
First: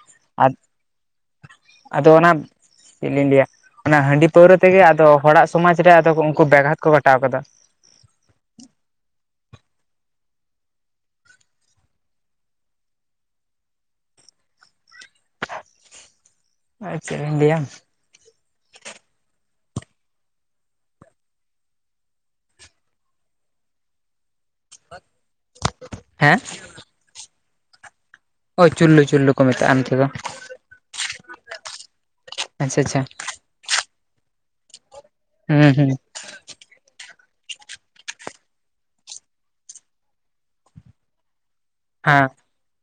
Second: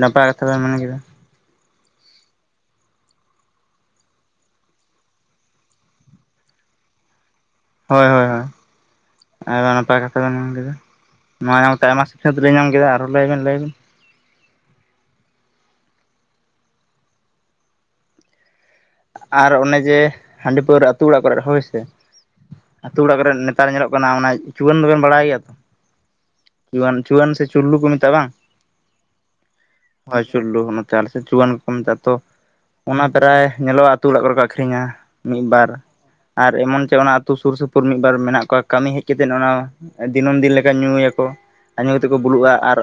ᱱᱟᱯᱟᱭ ᱠᱟᱛᱷᱟ ᱟᱫ ᱵᱮᱱ ᱢᱮᱱ ᱠᱮᱫᱟ ᱟᱫᱚ ᱚᱱᱟ ᱪᱮᱫ ᱞᱤᱧ ᱞᱟᱹᱭᱟ ᱚᱱᱟ ᱦᱟᱺᱰᱤ ᱯᱟᱹᱣᱨᱟᱹ ᱛᱮᱜᱮ ᱟᱫᱚ ᱦᱚᱲᱟᱜ ᱥᱚᱢᱟᱡᱽ ᱨᱮ ᱟᱫᱚ ᱩᱱᱠᱩ ᱵᱮᱜᱷᱟᱛ ᱠᱚ ᱜᱷᱚᱴᱟᱣ ᱠᱟᱫᱟ ᱾ ᱦᱳᱭ ᱦᱳᱭ ᱦᱳᱭ ᱟᱨ ᱱᱟᱯᱟᱭ ᱠᱟᱛᱷᱟ ᱵᱮᱱ ᱧᱟᱢ ᱠᱮᱫᱟ ᱱᱚᱣᱟ ᱧᱟᱢᱛᱮ ᱟᱭᱢᱟ ᱥᱤᱠᱷᱱᱟᱹᱛ ᱞᱮ ᱧᱟᱢ ᱠᱮᱫᱟ ᱟᱨᱦᱚᱸ ᱞᱟᱹᱭ ᱵᱤᱱ ᱞᱟᱹᱭ ᱵᱤᱱ ᱟ ᱪᱮᱜ ᱤᱧ ᱞᱟ. ᱭᱟ᱾ ᱟᱨ ᱚᱱᱮ ᱡᱮ ᱦᱟᱺᱰᱤ ᱯᱟᱹᱣᱨᱟᱹ ᱟᱹᱛᱩ ᱚᱲᱟᱜ ᱠᱚᱨᱮ ᱦᱳᱭ ᱥᱮ ᱟᱹᱛᱩ ᱚᱲᱟᱜ ᱠᱚᱨᱮ ᱱᱮᱛᱟᱨ ᱧᱮᱞᱚᱜ ᱠᱟᱱᱟ ᱚᱱᱮ ᱪᱩᱣᱟᱹᱱ ᱫᱚᱵᱮᱱ ᱵᱟᱲᱟᱭ ᱜᱮᱭᱟ ᱛᱚ ᱦᱮᱸ ᱪᱩᱣᱟᱹᱱ ᱪᱩᱣᱟᱹᱱ ᱥᱮ ᱪᱩᱞᱞᱩ ᱠᱚ ᱢᱮᱛᱟᱜᱼᱟ ᱵᱟᱝ ᱚ ᱪᱩᱞᱞᱩ ᱪᱩᱞᱞᱩ ᱠᱚ ᱢᱮᱛᱟᱜᱼᱟ ᱱᱚᱛᱮ ᱫᱚ ᱦᱳᱭ ᱪᱩᱞᱞᱩ ᱚᱱᱟᱛᱮ ᱟᱞᱮ ᱥᱮᱫ ᱪᱩᱣᱟᱹᱱ ᱠᱚ ᱢᱮᱛᱟᱜ ᱟᱛᱚ ᱟᱪᱪᱷᱟ ᱟᱪᱪᱷᱟ ᱧᱮᱞᱚᱜᱼᱟ ᱟᱹᱛᱩ ᱚᱲᱟᱜ ᱠᱚᱨᱮ ᱠᱚ ᱟᱠᱷᱨᱤᱧᱟ ᱢᱤᱫᱵᱟᱨ ᱦᱩᱸ ᱦᱩᱸ ᱟᱨ ᱮᱢᱚᱱ ᱪᱮ ᱚᱱᱟ ᱟᱹᱛᱩ ᱥᱩᱨ ᱥᱩᱯᱩᱨ ᱢᱤᱫ ᱵᱟᱨ ᱢᱮᱱᱟᱜ ᱠᱚᱣᱟ ᱠᱟᱹᱢᱤ ᱦᱮᱡ ᱠᱟᱛᱮᱫ ᱚᱱᱟ ᱫᱤᱱᱟᱹᱢ ᱫᱤᱱ ᱞᱮᱠᱟ ᱧᱩᱭᱟᱠᱚ ᱟᱨ ᱧᱩ ᱛᱮᱫ ᱠᱚ ᱦᱮᱸ ᱵᱩᱞᱩᱜᱼᱟ ᱟᱨ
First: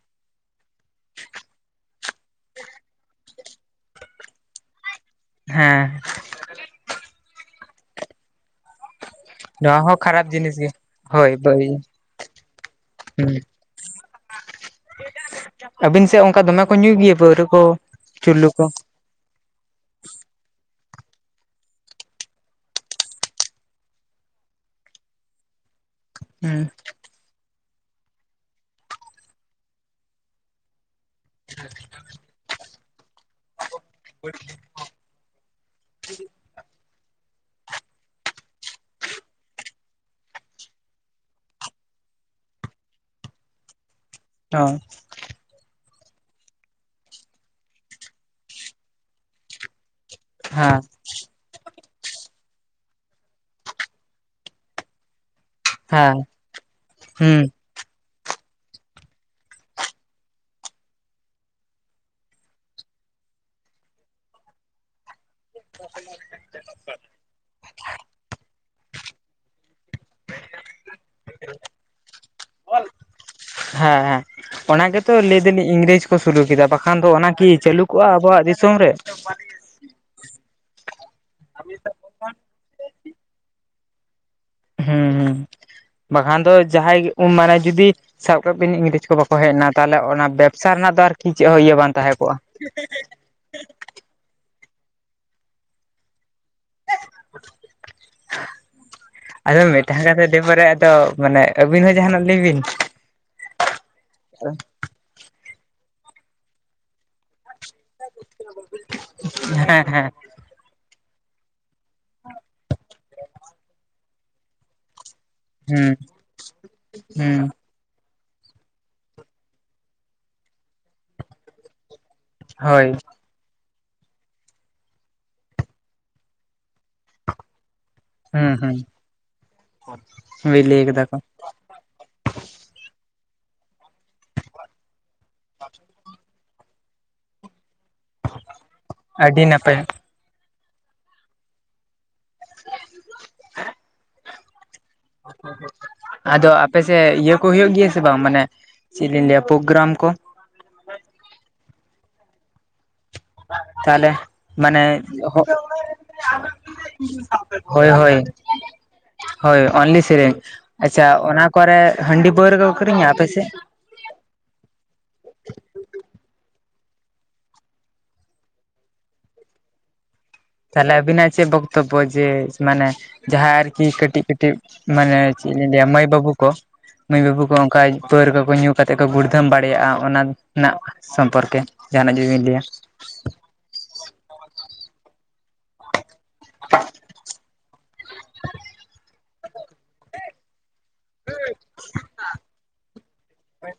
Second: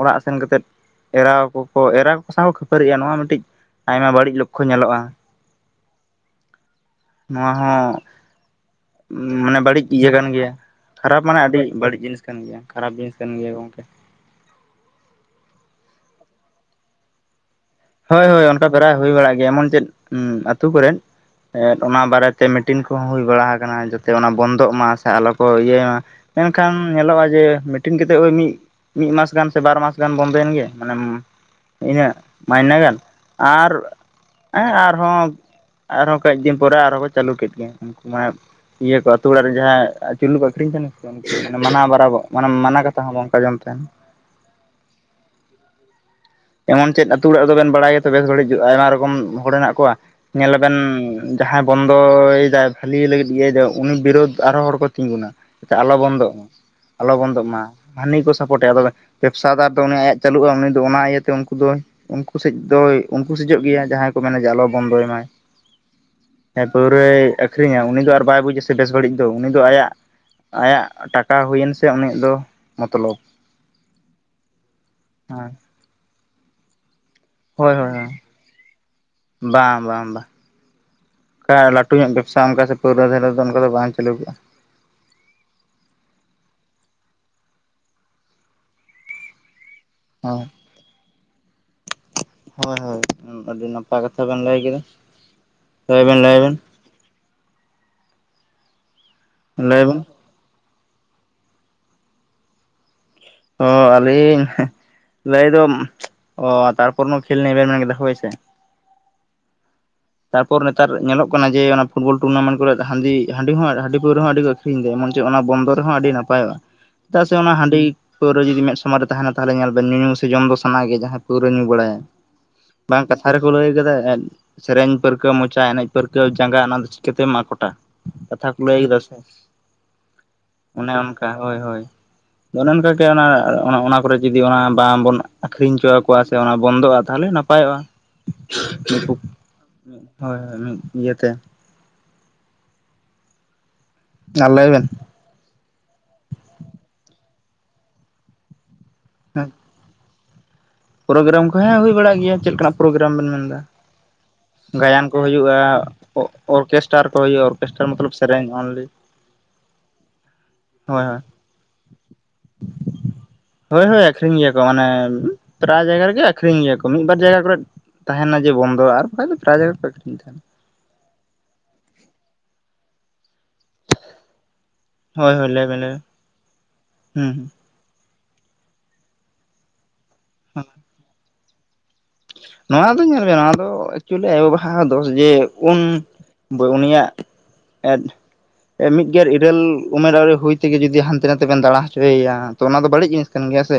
ᱚᱲᱟᱜ ᱥᱮᱱ ᱠᱟᱛᱮᱫ ᱮᱨᱟ ᱠᱚᱠᱚ ᱮᱨᱟ ᱠᱚ ᱥᱟᱶ ᱠᱚ ᱠᱷᱟᱹᱯᱟᱹᱨᱤᱜᱼᱟ ᱱᱚᱣᱟ ᱢᱤᱫᱴᱤᱡ ᱟᱭᱢᱟ ᱵᱟᱹᱲᱤᱡ ᱞᱚᱠᱠᱷᱚ ᱧᱮᱞᱚᱜᱼᱟ ᱦᱮᱸ ᱱᱚᱣᱟ ᱦᱚᱸ ᱢᱟᱱᱮ ᱱᱚᱣᱟ ᱵᱟᱹᱲᱤᱡ ᱦᱚᱸ ᱤᱭᱟᱹ ᱠᱟᱱ ᱠᱷᱟᱨᱟᱯ ᱜᱮᱭᱟ ᱡᱤᱱᱤᱥ ᱜᱮ ᱠᱷᱟᱨᱟᱯ ᱦᱳᱭ ᱢᱟᱱᱮ ᱟᱹᱰᱤ ᱵᱟᱹᱲᱤᱡ ᱡᱤᱱᱤᱥ ᱠᱟᱱ ᱜᱮᱭᱟ ᱠᱷᱟᱨᱟᱯ ᱡᱤᱱᱤᱥ ᱠᱟᱱ ᱦᱩᱸ ᱜᱮᱭᱟ ᱜᱚᱝᱠᱮ ᱟᱹᱵᱤᱱ ᱥᱮᱫ ᱚᱱᱠᱟ ᱫᱚᱢᱮ ᱠᱚ ᱧᱩᱭ ᱜᱮᱭᱟ ᱯᱟᱹᱣᱨᱟᱹ ᱠᱚ ᱦᱳᱭ ᱦᱳᱭ ᱪᱩᱨᱞᱩ ᱠᱚ? ᱚᱱᱠᱟ ᱯᱨᱟᱭ ᱦᱳᱭ ᱵᱟᱲᱟᱜ ᱜᱮᱭᱟ ᱮᱢᱚᱱ ᱪᱮᱫ ᱟᱹᱛᱩ ᱠᱚᱨᱮᱫ ᱮᱫ ᱚᱱᱟ ᱵᱟᱨᱮ ᱛᱮ ᱢᱤᱴᱤᱱ ᱠᱚᱦᱚᱸ ᱦᱳᱭ ᱵᱟᱲᱟ ᱠᱟᱱᱟ ᱡᱟᱛᱮ ᱚᱱᱟ ᱵᱚᱱᱫᱚᱜ ᱢᱟ ᱥᱮ ᱟᱞᱚ ᱠᱚ ᱤᱭᱟᱹᱭ ᱢᱟ ᱢᱮᱱᱠᱷᱟᱱ ᱦᱩᱸ ᱧᱮᱞᱚᱜᱼᱟ ᱡᱮ ᱢᱤᱴᱤᱱ ᱠᱟᱛᱮ ᱳᱭ ᱢᱤᱫ, ᱢᱤᱫ ᱢᱟᱥ ᱜᱟᱱ ᱥᱮ ᱵᱟᱨ ᱢᱟᱥ ᱜᱟᱱ ᱵᱚᱱᱫᱚᱭᱮᱱ ᱜᱮ ᱢᱟᱱᱮ ᱤᱱᱟᱹᱜ ᱢᱟᱭᱱᱮ ᱜᱟᱱ ᱟᱨ ᱦᱮᱸ [unintelligible] ᱟᱨᱦᱚᱸ ᱟᱨᱦᱚᱸ ᱠᱟᱹᱡᱫᱤᱱ ᱯᱚᱨᱮ ᱟᱨᱦᱚᱸ ᱠᱚ ᱪᱟᱹᱞᱩ ᱠᱮᱫ ᱜᱮ ᱩᱱᱠᱩ ᱢᱟᱱᱮ ᱤᱭᱟᱹ ᱠᱚ ᱟ ᱟᱹᱛᱩ ᱚᱲᱟᱜ ᱨᱮ ᱡᱟᱦᱟᱸ ᱪᱩᱞᱞᱩ ᱠᱚ ᱟᱠᱷᱨᱤᱧ ᱠᱟᱱᱟ ᱠᱚ ᱢᱟᱱᱟᱣ ᱵᱟᱨ ᱢᱟᱱᱮ ᱢᱟᱱᱟ ᱠᱟᱛᱷᱟ ᱦᱚᱸ ᱵᱟᱝ ᱠᱚ ᱟᱸᱡᱚᱢ ᱛᱟᱦᱮᱸᱱᱟ ᱚ ᱮᱢᱚᱱ ᱪᱮᱫ ᱟᱹᱛᱩ ᱚᱲᱟᱜ ᱨᱮᱫᱚ ᱵᱮᱱ ᱵᱟᱲᱟᱭ ᱟᱛᱚ ᱵᱮᱥ ᱜᱷᱟᱹᱲᱤᱡ ᱟᱭᱢᱟ ᱨᱚᱠᱚᱢ ᱦᱚᱲ ᱦᱮᱱᱟᱜ ᱠᱚᱣᱟ ᱧᱮᱞ ᱞᱟᱵᱮᱱ ᱦᱮᱸ ᱡᱟᱦᱟᱸᱭ ᱵᱚᱱᱫᱚᱭ ᱫᱟᱭ ᱵᱷᱟᱹᱞᱤ ᱞᱟᱹᱜᱤᱫ ᱜᱮ ᱩᱱᱤ ᱵᱤᱨᱳᱫᱽ ᱟᱨᱦᱚ ᱦᱚᱲ ᱠᱚ ᱛᱤᱸᱜᱩᱱᱟ ᱡᱟᱛᱮ ᱟᱞᱚ ᱦᱮᱸ ᱵᱚᱱᱫᱚᱜ ᱟᱞᱚ ᱦᱩᱸ ᱵᱚᱱᱫᱚᱜ ᱢᱟ ᱦᱟᱹᱱᱤ ᱠᱚ ᱥᱟᱯᱚᱴ ᱮᱭᱟ ᱵᱮᱵᱽᱥᱟᱫᱟᱨ ᱫᱚ ᱩᱱᱤ ᱟᱭᱟᱜ ᱪᱟᱹᱞᱩᱜᱼᱟ ᱩᱱᱤ ᱫᱚ ᱚᱱᱟ ᱤᱭᱟᱹᱛᱮ ᱛᱮ ᱩᱱᱠᱩ ᱫᱚ ᱩᱱᱠᱩ ᱥᱮᱡ ᱫᱚᱭ ᱩᱱᱠᱩ ᱥᱮᱡᱚᱜ ᱜᱮᱭᱟ ᱡᱟᱦᱟᱸᱭ ᱠᱚ ᱢᱮᱱᱟ ᱡᱮ ᱟᱞᱚ ᱵᱚᱱᱫᱚᱭ ᱢᱟᱭ [unintelligible] ᱦᱮ ᱯᱟᱹᱣᱨᱟᱹᱭ ᱟᱹᱠᱷᱨᱤᱧᱟ ᱩᱱᱤ ᱫᱚ ᱟᱨ ᱵᱟᱭ ᱵᱩᱡᱟ ᱥᱮ ᱵᱮᱥ ᱜᱷᱟᱹᱲᱤᱡ ᱫᱚ ᱩᱱᱤ ᱫᱚ ᱟᱭᱟᱜ ᱟᱭᱟᱜ ᱴᱟᱠᱟ ᱦᱩᱭᱮᱱ ᱥᱮ ᱩᱱᱤᱭᱟᱜ ᱫᱚ ᱢᱚᱛᱞᱚᱵ ᱦᱮᱸ ᱦᱮᱸ ᱚᱱᱟ ᱜᱮᱛᱚ ᱞᱟᱹᱭ ᱫᱟᱞᱤᱧ ᱤᱝᱨᱮᱡᱽ ᱠᱚ ᱥᱩᱨᱩ ᱠᱮᱫᱟ ᱵᱟᱠᱷᱟᱱ ᱫᱚ ᱚᱱᱟ ᱠᱤ ᱦᱳᱭ ᱪᱟᱹᱞᱩ ᱦᱳᱭ ᱠᱚᱜᱼᱟ ᱦᱳᱭ ᱟᱵᱚᱣᱟᱜ ᱫᱤᱥᱚᱢ ᱨᱮ ᱵᱟᱝ ᱵᱟᱝ ᱵᱟᱝ ᱚᱱᱠᱟ ᱞᱟᱹᱴᱩ ᱧᱚᱜ ᱵᱮᱵᱽᱥᱟ ᱚᱱᱠᱟ ᱥᱮ ᱯᱟᱹᱣᱨᱟᱹ ᱫᱷᱟᱨᱮ ᱨᱮ ᱫᱚ ᱚᱱᱠᱟ ᱫᱚ ᱵᱟᱝ ᱪᱟᱹᱞᱩ ᱠᱮᱫᱼᱟ ᱦᱩᱸ ᱦᱩᱸ ᱵᱟᱠᱷᱟᱱ ᱫᱚ ᱡᱟᱦᱟᱸᱭ ᱩᱢ ᱢᱟᱱᱮ ᱡᱩᱫᱤ ᱥᱟᱵ ᱠᱟᱜ ᱵᱤᱱ ᱤᱝᱨᱮᱡᱽ ᱠᱚ ᱵᱟᱠᱚ ᱦᱮᱡ ᱮᱱᱟ ᱛᱟᱦᱚᱞᱮ ᱚᱱᱟ ᱵᱮᱵᱽᱥᱟ ᱨᱮᱱᱟᱜ ᱫᱚ ᱟᱨᱠᱤ ᱪᱮᱫ ᱦᱚᱸ ᱤᱭᱟᱹ ᱵᱟᱝ ᱛᱟᱦᱮᱸ ᱠᱚᱜᱼᱟ ᱦᱳᱭ ᱦᱳᱭ ᱦᱳᱭ ᱟᱹᱰᱤ ᱱᱟᱯᱟᱭ ᱠᱟᱛᱷᱟ ᱵᱮᱱ ᱞᱟᱹᱭ ᱠᱮᱫᱟ ᱞᱟᱹᱭᱵᱮᱱ ᱞᱟᱹᱭᱵᱮᱱ ᱟᱫᱚ ᱞᱟᱹᱭ ᱵᱮᱱ ᱢᱤᱫᱴᱟᱝ ᱠᱟᱛ ᱫᱮᱵᱟᱨᱮ ᱟᱫᱚ ᱢᱟᱱᱮ ᱟᱹᱵᱤᱱ ᱦᱚᱸ ᱡᱟᱦᱟᱱᱟᱜ ᱞᱟᱹᱭ ᱵᱤᱱ ᱚ ᱟᱹᱞᱤᱧ ᱞᱟᱹᱭ ᱫᱚ ᱚ ᱛᱟᱨᱯᱚᱨᱱ ᱠᱷᱮᱞ ᱱᱤᱭᱟ ᱵᱮᱱ ᱢᱮᱱ ᱠᱮᱫᱟ ᱦᱚᱭ ᱥᱮ ᱦᱮᱸ ᱦᱮᱸ ᱛᱟᱨᱯᱚᱨ ᱱᱮᱛᱟᱨ ᱧᱮᱞᱚᱜ ᱠᱟᱱᱟ ᱡᱮ ᱚᱱᱟ ᱯᱷᱩᱴᱵᱚᱞ ᱴᱩᱨᱱᱟᱢᱮᱱᱴ ᱠᱚᱨᱮ ᱦᱟᱺᱰᱤ ᱦᱟᱺᱰᱤ ᱦᱚᱸ ᱦᱟᱺᱰᱤ ᱯᱟᱹᱣᱨᱟᱹ ᱦᱚᱸ ᱟᱹᱰᱤ ᱠᱚ ᱟᱹᱠᱷᱨᱤᱧ ᱮᱟᱭ ᱮᱢᱚᱱ ᱚᱱᱟ ᱵᱚᱱᱫᱚᱨ ᱨᱮᱦᱚᱸ ᱦᱩᱸ ᱟᱹᱰᱤ ᱱᱟᱯᱟᱭᱚᱜᱼᱟ ᱪᱮᱫᱟᱜ ᱥᱮ ᱦᱩᱸ ᱚᱱᱟ ᱦᱟᱺᱰᱤ ᱯᱟᱹᱣᱨᱟᱹ ᱡᱩᱫᱤ ᱢᱮᱫ ᱥᱟᱢᱟᱝ ᱨᱮ ᱛᱟᱦᱮᱸᱱᱟ ᱛᱟᱦᱚᱞᱮ ᱧᱮᱞ ᱵᱥᱮ ᱧᱩ ᱧᱩ ᱥᱮ ᱡᱚᱢ ᱫᱚ ᱥᱟᱱᱟ ᱜᱮ ᱡᱟᱦᱟᱸᱭ ᱯᱟᱹᱣᱨᱟᱹ ᱧᱩ ᱵᱟᱲᱟᱭᱟ ᱦᱳᱭ ᱵᱟᱝ ᱠᱟᱛᱷᱟ ᱨᱮᱠᱚ ᱞᱟᱹᱭ ᱠᱟᱫᱟ ᱥᱮᱨᱮᱧ ᱯᱟᱹᱨᱠᱟᱹᱣ ᱢᱚᱪᱟ ᱮᱱᱮᱡ ᱯᱟᱹᱨᱠᱟᱹᱣ ᱡᱟᱸᱜᱟ ᱚᱱᱟ ᱫᱚ ᱪᱤᱠᱟᱹᱛᱮᱢ ᱟᱠᱚᱴᱟ ᱠᱟᱛᱷᱟ ᱦᱩᱸ ᱠᱚ ᱞᱟᱹᱭ ᱦᱩᱸ ᱟᱠᱮᱫᱟ ᱥᱮ ᱦᱳᱭ ᱞᱟᱹᱭ ᱚᱱᱮ ᱠᱟᱫᱟ ᱠᱚ ᱚᱱᱠᱟ ᱦᱳᱭ ᱦᱳᱭ ᱚᱱᱮ ᱚᱱᱠᱟᱜᱮ ᱚᱱᱟ ᱚᱱᱟ ᱠᱚᱨᱮ ᱡᱩᱫᱤ ᱚᱱᱟ ᱵᱟᱝᱵᱚᱱ ᱟᱹᱠᱷᱨᱤᱧ ᱦᱚᱪᱚᱣᱟᱠᱚᱣᱟ ᱠᱚᱣᱟ ᱥᱮ ᱚᱱᱟ ᱵᱚᱱᱫᱚᱜᱼᱟ ᱛᱟᱦᱚᱞᱮ ᱱᱟᱯᱟᱭᱚᱜᱼᱟ ᱟᱹᱰᱤ ᱱᱟᱯᱟᱭ ᱦᱳᱭ ᱦᱳᱭ ᱢᱤᱫ ᱤᱭᱟᱹᱛᱮ ᱦᱮ ᱟᱨ ᱞᱟᱹᱭ ᱵᱮᱱ ᱟᱫᱚ ᱟᱯᱮᱥᱮᱫ ᱤᱭᱟᱹ ᱠᱚ ᱦᱩᱭᱩᱜ ᱜᱮᱭᱟ ᱥᱮ ᱵᱟᱝ ᱢᱟᱱᱮ ᱪᱮᱫ ᱞᱤᱧ ᱞᱟᱹᱭᱟ ᱯᱨᱳᱜᱨᱟᱢ ᱠᱚ ᱯᱨᱳᱜᱨᱟᱢ ᱠᱚ ᱦᱮᱸ ᱦᱩᱭ ᱵᱟᱲᱟᱜ ᱜᱮᱭᱟ ᱪᱮᱫ ᱞᱮᱠᱟᱱᱟᱜ ᱯᱨᱳᱜᱨᱟᱢ ᱵᱮᱱ ᱢᱮᱱ ᱮᱫᱟ ᱛᱟᱦᱚᱞᱮ ᱢᱟᱱᱮ ᱚᱨᱠᱮᱥᱴᱟᱨ ᱠᱚ ᱦᱩᱭᱩᱜᱼᱟ ᱚᱨᱠᱮᱥᱴᱟᱨ ᱦᱳᱭ ᱢᱚᱛᱞᱚᱵ ᱦᱳᱭ ᱥᱮᱨᱮᱧ ᱚᱱᱞᱤ ᱦᱳᱭ ᱚᱱᱞᱤ ᱥᱮᱨᱮᱧ ᱦᱳᱭ ᱟᱪᱪᱷᱟ᱾ ᱦᱳᱭ ᱚᱱᱟ ᱠᱚᱨᱮ ᱦᱟᱺᱰᱤ ᱯᱟᱹᱣᱨᱟ ᱠᱚ ᱟᱹᱠᱷᱨᱤᱧᱟ ᱟᱯᱮᱥᱮᱫ? ᱦᱳᱭ ᱦᱳᱭ ᱟᱹᱠᱷᱨᱤᱧ ᱜᱮᱭᱟ ᱠᱚ ᱢᱟᱱᱮ ᱯᱨᱟᱭ ᱡᱟᱭᱜᱟ ᱨᱮᱜᱮ ᱟᱹᱠᱷᱨᱤᱧ ᱜᱮᱭᱟ ᱠᱚ ᱢᱤᱫ ᱵᱟᱨ ᱡᱟᱭᱜᱟ ᱠᱚᱨᱮ ᱛᱟᱦᱮᱸᱱᱟ ᱡᱮ ᱵᱚᱱᱫᱚ ᱟᱨ ᱵᱟᱠᱟᱱ ᱫᱚ ᱯᱨᱟᱭ ᱡᱟᱭᱜᱟ ᱠᱚ ᱟᱹᱠᱷᱨᱤᱧ ᱛᱟᱦᱮᱱᱟ᱾ ᱛᱟᱦᱚᱞᱮ ᱟᱵᱤᱱᱟᱜ ᱪᱮᱫ ᱵᱚᱠᱛᱚᱵᱵᱚ ᱡᱮ ᱢᱟᱱᱮ ᱡᱟᱦᱟᱸ ᱟᱨᱠᱤ ᱠᱟᱹᱴᱤᱡ ᱠᱟᱹᱴᱤᱡ ᱢᱟᱱᱮ ᱦᱳᱭ ᱦᱳᱭ ᱪᱮᱫ ᱤᱧ ᱞᱟᱹᱭ ᱵᱮᱱ ᱞᱟᱹᱭᱟ ᱞᱟᱹᱭ ᱵᱮᱱ ᱢᱟᱹᱭ ᱵᱟᱹᱵᱩ ᱠᱚ ᱢᱟᱹᱭ ᱦᱩᱸ ᱵᱟᱹᱵᱩ ᱦᱩᱸ ᱠᱚ ᱚᱠᱟ ᱯᱟᱹᱣᱨᱟ ᱠᱚᱠᱚ ᱧᱩ ᱠᱟᱛᱮᱫ ᱠᱚ ᱜᱩᱲᱫᱷᱚᱢ ᱫᱟᱲᱮᱭᱟᱜᱼᱟ ᱚᱱᱟ ᱨᱮᱱᱟᱜ ᱥᱚᱢᱯᱚᱨᱠᱮ ᱡᱟᱦᱟᱱᱟᱜ ᱡᱩᱫᱤᱵᱤᱱ ᱞᱟᱹᱭᱟ ᱱᱚᱣᱟ ᱫᱚ ᱧᱮᱞ ᱢᱮ ᱱᱚᱣᱟ ᱫᱚ ᱮᱠᱪᱩᱭᱮᱞᱤ ᱟᱭᱚᱼᱵᱟᱵᱟᱣᱟᱜ ᱫᱚᱥ ᱡᱮ ᱩᱱ ᱩᱱᱤᱭᱟᱜ ᱢᱤᱫ ᱢᱤᱫ ᱜᱮᱟᱨ ᱤᱨᱟᱹᱞ ᱩᱢᱮᱨ ᱟᱹᱣᱨᱤ ᱦᱩᱭ ᱛᱮᱜᱮ ᱡᱩᱫᱤ ᱦᱟᱱᱛᱮ ᱱᱟᱛᱮ ᱵᱮᱱ ᱫᱟᱬᱟ ᱦᱚᱪᱚᱭᱮᱭᱟ ᱛᱚ ᱚᱱᱟ ᱫᱚ ᱵᱟᱹᱲᱤᱡ ᱡᱤᱱᱤᱥ ᱠᱟᱱ ᱜᱮᱭᱟ ᱥᱮ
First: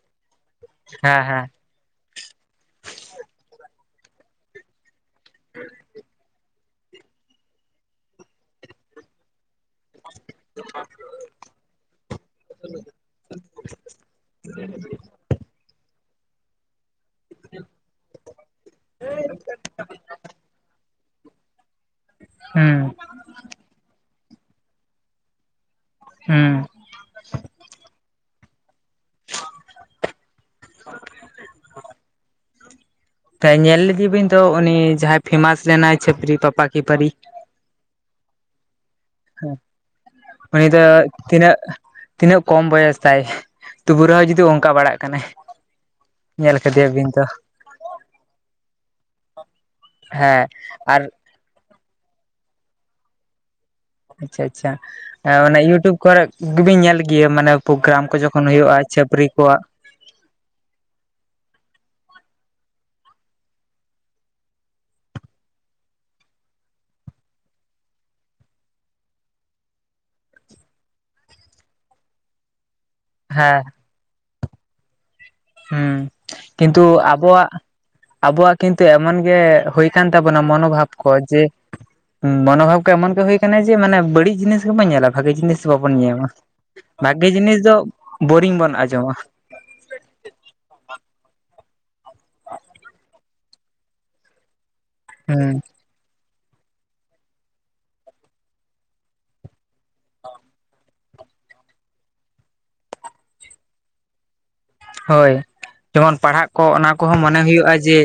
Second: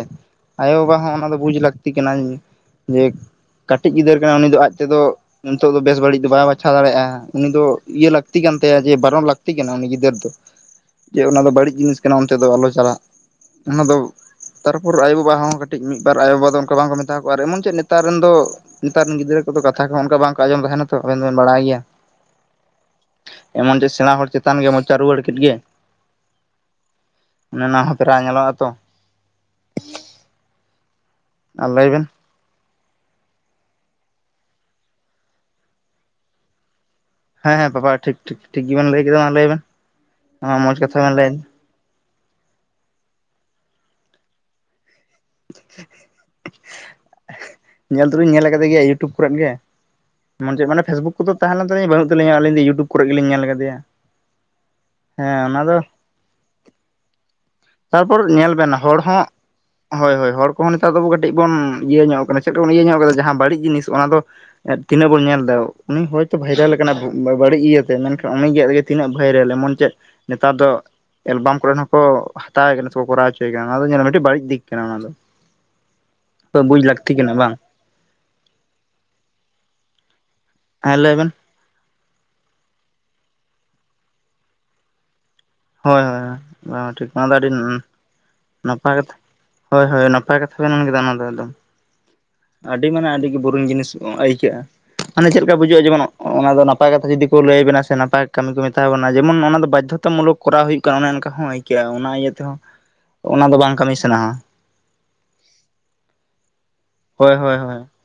ᱟᱭᱳᱼᱵᱟᱵᱟ ᱦᱚᱸ ᱦᱮᱸ ᱚᱱᱟ ᱫᱚ ᱦᱮᱸ ᱵᱩᱡᱽ ᱞᱟᱹᱠᱛᱤ ᱠᱟᱱᱟ ᱡᱮ ᱠᱟᱹᱴᱤᱡ ᱜᱤᱫᱟᱹᱨ ᱠᱟᱱᱟ ᱩᱱᱤ ᱫᱚ ᱟᱡ ᱛᱮᱫᱚ ᱱᱤᱛᱚᱜ ᱫᱚ ᱵᱮᱥ ᱵᱟᱹᱲᱤᱡ ᱫᱚ ᱵᱟᱭ ᱵᱟᱪᱷᱟᱣᱟ ᱪᱷᱟᱣ ᱫᱟᱲᱮᱭᱟᱜᱼᱟ ᱩᱱᱤ ᱫᱚ ᱤᱭᱟᱹ ᱞᱟᱹᱠᱛᱤ ᱠᱟᱱ ᱛᱟᱭᱟ ᱡᱮ ᱵᱟᱨᱚᱱ ᱞᱟᱹᱠᱛᱤ ᱠᱟᱱᱟ ᱩᱱᱤ ᱜᱤᱫᱟᱹᱨ ᱡᱮ ᱚᱱᱟ ᱫᱚ ᱵᱟᱹᱲᱤᱡ ᱡᱤᱱᱤᱥ ᱠᱟᱱᱟ ᱚᱱᱛᱮ ᱫᱚ ᱟᱞᱚ ᱪᱟᱞᱟᱜ᱾ ᱚᱱᱟ ᱫᱚ ᱛᱟᱨᱯᱚᱨ ᱟᱭᱳᱵᱟᱵᱟ ᱦᱚᱸ ᱠᱟᱹᱴᱤᱡ ᱢᱤᱫᱵᱟᱨ ᱟᱭᱳᱼᱵᱟ ᱫᱚ ᱚᱱᱠᱟ ᱵᱟᱝᱠᱚ ᱢᱮᱛᱟ ᱠᱚᱣᱟ ᱟᱨ ᱮᱢᱚᱱ ᱪᱮᱫ ᱱᱮᱛᱟᱨ ᱮᱱ ᱫᱚ ᱱᱮᱛᱟᱨ ᱨᱮᱱ ᱜᱤᱫᱽᱨᱟᱹ ᱠᱚᱫᱚ ᱠᱟᱛᱷᱟ ᱚᱱᱠᱟ ᱵᱟᱝᱠᱚ ᱟᱸᱡᱚᱢ ᱛᱟᱦᱮᱱᱟ ᱛᱚ ᱟᱵᱮᱱ ᱫᱚᱵᱮᱱ ᱵᱟᱲᱟᱭ ᱜᱮᱭᱟ ᱦᱮᱸ ᱮᱢᱚᱱ ᱡᱮ ᱥᱮᱬᱟ ᱦᱚᱲ ᱪᱮᱛᱟᱱ ᱜᱮ ᱢᱚᱪᱟ ᱨᱩᱣᱟᱹᱲ ᱠᱮᱫ ᱜᱮ ᱦᱩᱸ ᱱᱟᱱᱟ ᱦᱚᱸ ᱯᱨᱟᱭ ᱧᱮᱞᱚᱜᱼᱟ ᱛᱚ [inaudible] ᱟᱨ ᱞᱟᱹᱭ ᱵᱮᱱ ᱧᱮᱞ ᱞᱮᱫᱮ ᱵᱤᱱ ᱫᱚ ᱩᱱᱤ ᱡᱟᱦᱟᱸᱭ ᱯᱷᱮᱢᱟᱥ ᱞᱮᱱᱟᱭ ᱪᱷᱟᱯᱨᱤ ᱯᱟᱯᱟ ᱠᱤ ᱯᱟᱹᱨᱤ ᱦᱮᱸ ᱦᱮᱸ ᱵᱟᱯᱟ ᱴᱷᱤᱠ ᱴᱷᱤᱠ ᱜᱮᱵᱮᱱ ᱞᱟᱹᱭ ᱠᱮᱫᱟ ᱢᱟ ᱞᱟᱹᱭ ᱵᱮᱱ ᱩᱱᱤ ᱢᱚᱡᱽ ᱠᱟᱛᱷᱟ ᱫᱚ ᱵᱮᱱ ᱞᱟᱹᱭᱫᱟ ᱛᱤᱱᱟᱹᱜ ᱛᱤᱱᱟᱹᱜ ᱠᱚᱢ ᱵᱚᱭᱮᱥ ᱛᱟᱭ ᱛᱩᱵᱩ ᱨᱮᱦᱚ ᱡᱩᱫᱤ ᱚᱱᱠᱟ ᱵᱟᱲᱟᱜ ᱠᱟᱱᱟᱭ ᱧᱮᱞ ᱠᱮᱫᱮᱭᱟᱵᱤᱱ ᱛᱚ ᱧᱮᱞ ᱫᱚᱵᱮᱱ ᱧᱮᱞ ᱠᱟᱫᱮ ᱜᱮᱭᱟ ᱤᱭᱩᱴᱩᱵᱽ ᱠᱚᱨᱮ ᱜᱮ ᱦᱮᱸ ᱢᱟᱱᱮ ᱟᱨ ᱯᱷᱮᱥᱵᱩᱠ ᱠᱚᱫᱚ ᱛᱟᱦᱮᱸ ᱞᱮᱱ ᱛᱟᱹᱧ ᱵᱟᱹᱱᱩᱜ ᱛᱟᱹᱞᱤᱧᱟ ᱟᱹᱞᱤᱧ ᱫᱚ ᱤᱭᱩᱴᱩᱵᱽ ᱠᱚᱨᱮ ᱜᱮᱞᱤᱧ ᱧᱮᱞ ᱠᱟᱫᱮᱭᱟ ᱟᱪᱪᱷᱟ ᱟᱪᱪᱷᱟ ᱚᱱᱟᱮ ᱤᱭᱩᱴᱩᱵᱽ ᱠᱚᱨᱮ ᱜᱮᱵᱤᱱ ᱧᱮᱞ ᱜᱮᱭᱟ ᱢᱟᱱᱮ ᱯᱨᱳᱜᱨᱟᱢ ᱠᱚ ᱛᱟᱨᱯᱚᱨ ᱡᱚᱠᱷᱚᱱ ᱧᱮᱞ ᱵᱮᱱ ᱦᱩᱭᱩᱜᱼᱟ ᱦᱚᱲ ᱦᱚᱸ ᱪᱷᱟᱯᱨᱤ ᱠᱚᱣᱟᱜ ᱦᱳᱭ ᱦᱳᱭ ᱦᱚᱲ ᱠᱚᱦᱚᱸ ᱱᱮᱛᱟᱨ ᱫᱚ ᱠᱟᱹᱴᱤᱡ ᱵᱚᱱ ᱤᱭᱟᱹ ᱧᱚᱜ ᱠᱟᱱᱟ ᱪᱮᱫ ᱵᱚᱱ ᱤᱭᱟᱹ ᱧᱚᱜ ᱠᱟᱫᱟ ᱡᱟᱦᱟᱸ ᱵᱟᱹᱲᱤᱡ ᱡᱤᱱᱤᱥ ᱚᱱᱟ ᱫᱚ ᱛᱤᱱᱟᱹᱜ ᱵᱚᱱ ᱧᱮᱞ ᱮᱫᱟ ᱩᱱᱤ ᱦᱚᱭᱛᱳ ᱵᱷᱟᱭᱨᱟᱞ ᱟᱠᱟᱱᱟ ᱵᱟᱹᱲᱤᱡ ᱤᱭᱟᱹᱛᱮ ᱢᱮᱱᱠᱷᱟᱱ ᱩᱱᱤᱜᱮ ᱛᱤᱱᱟᱹᱜ ᱵᱷᱟᱹᱭᱨᱟᱞ ᱮᱢᱚᱱ ᱪᱮᱫ ᱱᱮᱛᱟᱨ ᱫᱚ ᱮᱞᱵᱟᱢ ᱠᱚᱨᱮ ᱦᱚᱸᱠᱚ ᱦᱟᱛᱟᱣ ᱠᱟᱱᱟ ᱥᱮᱠᱚ ᱠᱚᱨᱟᱣᱪᱚᱭᱮ ᱦᱮᱸ ᱠᱟᱱᱟ ᱚᱱᱟ ᱫᱚ ᱧᱮᱞᱟ ᱢᱤᱫᱴᱤᱡ ᱵᱟᱹᱲᱤᱡ ᱫᱤᱠ ᱠᱟᱱᱟ ᱚᱱᱟ ᱫᱚ ᱦᱩᱸ ᱵᱩᱡᱽ ᱠᱤᱱᱛᱩ ᱞᱟᱹᱠᱛᱤ ᱠᱟᱱᱟ ᱟᱵᱚᱣᱟᱜ ᱵᱟᱝ ᱟᱵᱚᱣᱟᱜ ᱠᱤᱱᱛᱩ ᱮᱢᱚᱱ ᱜᱮ ᱦᱩᱭ ᱠᱟᱱ ᱛᱟᱵᱚᱱᱟ ᱢᱚᱱᱳᱵᱷᱟᱵ ᱦᱮᱸ ᱠᱚ ᱞᱟᱹᱭ ᱵᱮᱱ ᱡᱮ ᱢᱚᱱᱳᱵᱷᱟᱵ ᱠᱚ ᱮᱢᱚᱱ ᱜᱮ ᱦᱩᱭ ᱟᱠᱟᱱᱟ ᱡᱮ ᱢᱟᱱᱮ ᱵᱟᱲᱤᱡ ᱡᱤᱱᱤᱥ ᱜᱮᱵᱚᱱ ᱧᱮᱞᱟ ᱵᱷᱟᱹᱜᱤ ᱡᱤᱱᱤᱥ ᱵᱟᱵᱚᱱ ᱦᱳᱭ ᱧᱟᱢᱟ ᱦᱳᱭ ᱴᱷᱤᱠ ᱚᱱᱟ ᱵᱷᱟᱹᱜᱤ ᱟᱹᱰᱤ ᱡᱤᱱᱤᱥ ᱫᱚ ᱵᱳᱨᱤᱝ ᱵᱚᱱ ᱱᱟᱯᱟᱭ ᱟᱸᱡᱚᱢᱟ ᱠᱟᱛᱷᱟ ᱦᱳᱭ ᱦᱳᱭ ᱱᱟᱯᱟᱭ ᱠᱟᱛᱷᱟ ᱵᱮᱱ ᱢᱮᱱ ᱠᱮᱫᱟ ᱚᱱᱟ ᱫᱚ ᱮᱠᱫᱚᱢ ᱟᱹᱰᱤ ᱢᱟᱱᱮ ᱟᱹᱰᱤ ᱜᱮ ᱵᱳᱨᱤᱝ ᱡᱤᱱᱤᱥ ᱟᱹᱭᱠᱟᱹᱜᱼᱟ ᱢᱟᱱᱮ ᱪᱮᱫ ᱞᱮᱠᱟ ᱦᱩᱸ ᱵᱩᱡᱷᱟᱹᱜᱼᱟ ᱡᱮᱢᱚᱱ ᱚᱱᱟ ᱫᱚ ᱱᱟᱯᱟᱭ ᱠᱟᱛᱷᱟ ᱡᱩᱫᱤ ᱠᱚ ᱞᱟᱹᱭᱟᱵᱮᱱᱟ ᱥᱮ ᱱᱟᱯᱟᱭ ᱠᱟᱹᱢᱤ ᱠᱚ ᱢᱮᱛᱟᱣ ᱵᱚᱱᱟ ᱡᱮᱢᱚᱱ ᱚᱱᱟ ᱫᱚ ᱵᱟᱫᱽᱫᱷᱚᱛᱟ ᱢᱩᱞᱚᱠ ᱠᱚᱨᱟᱣ ᱦᱩᱭᱩᱜ ᱠᱟᱱᱟ ᱚᱱᱮ ᱚᱱᱠᱟ ᱦᱚᱸ ᱟᱹᱭᱠᱟᱹᱜᱼᱟ ᱚᱱᱟ ᱤᱭᱟᱹ ᱛᱮᱦᱚᱸ ᱚᱱᱟ ᱫᱚ ᱵᱟᱝ ᱠᱟᱹᱢᱤ ᱥᱟᱱᱟᱣᱟ ᱦᱳᱭ ᱡᱮᱢᱚᱱ ᱯᱟᱲᱦᱟᱜ ᱠᱚ ᱚᱱᱟ ᱠᱚᱦᱚᱸ ᱦᱳᱭ ᱢᱚᱱᱮ ᱦᱳᱭ ᱦᱩᱭᱩᱜᱼᱟ ᱦᱳᱭ ᱡᱮ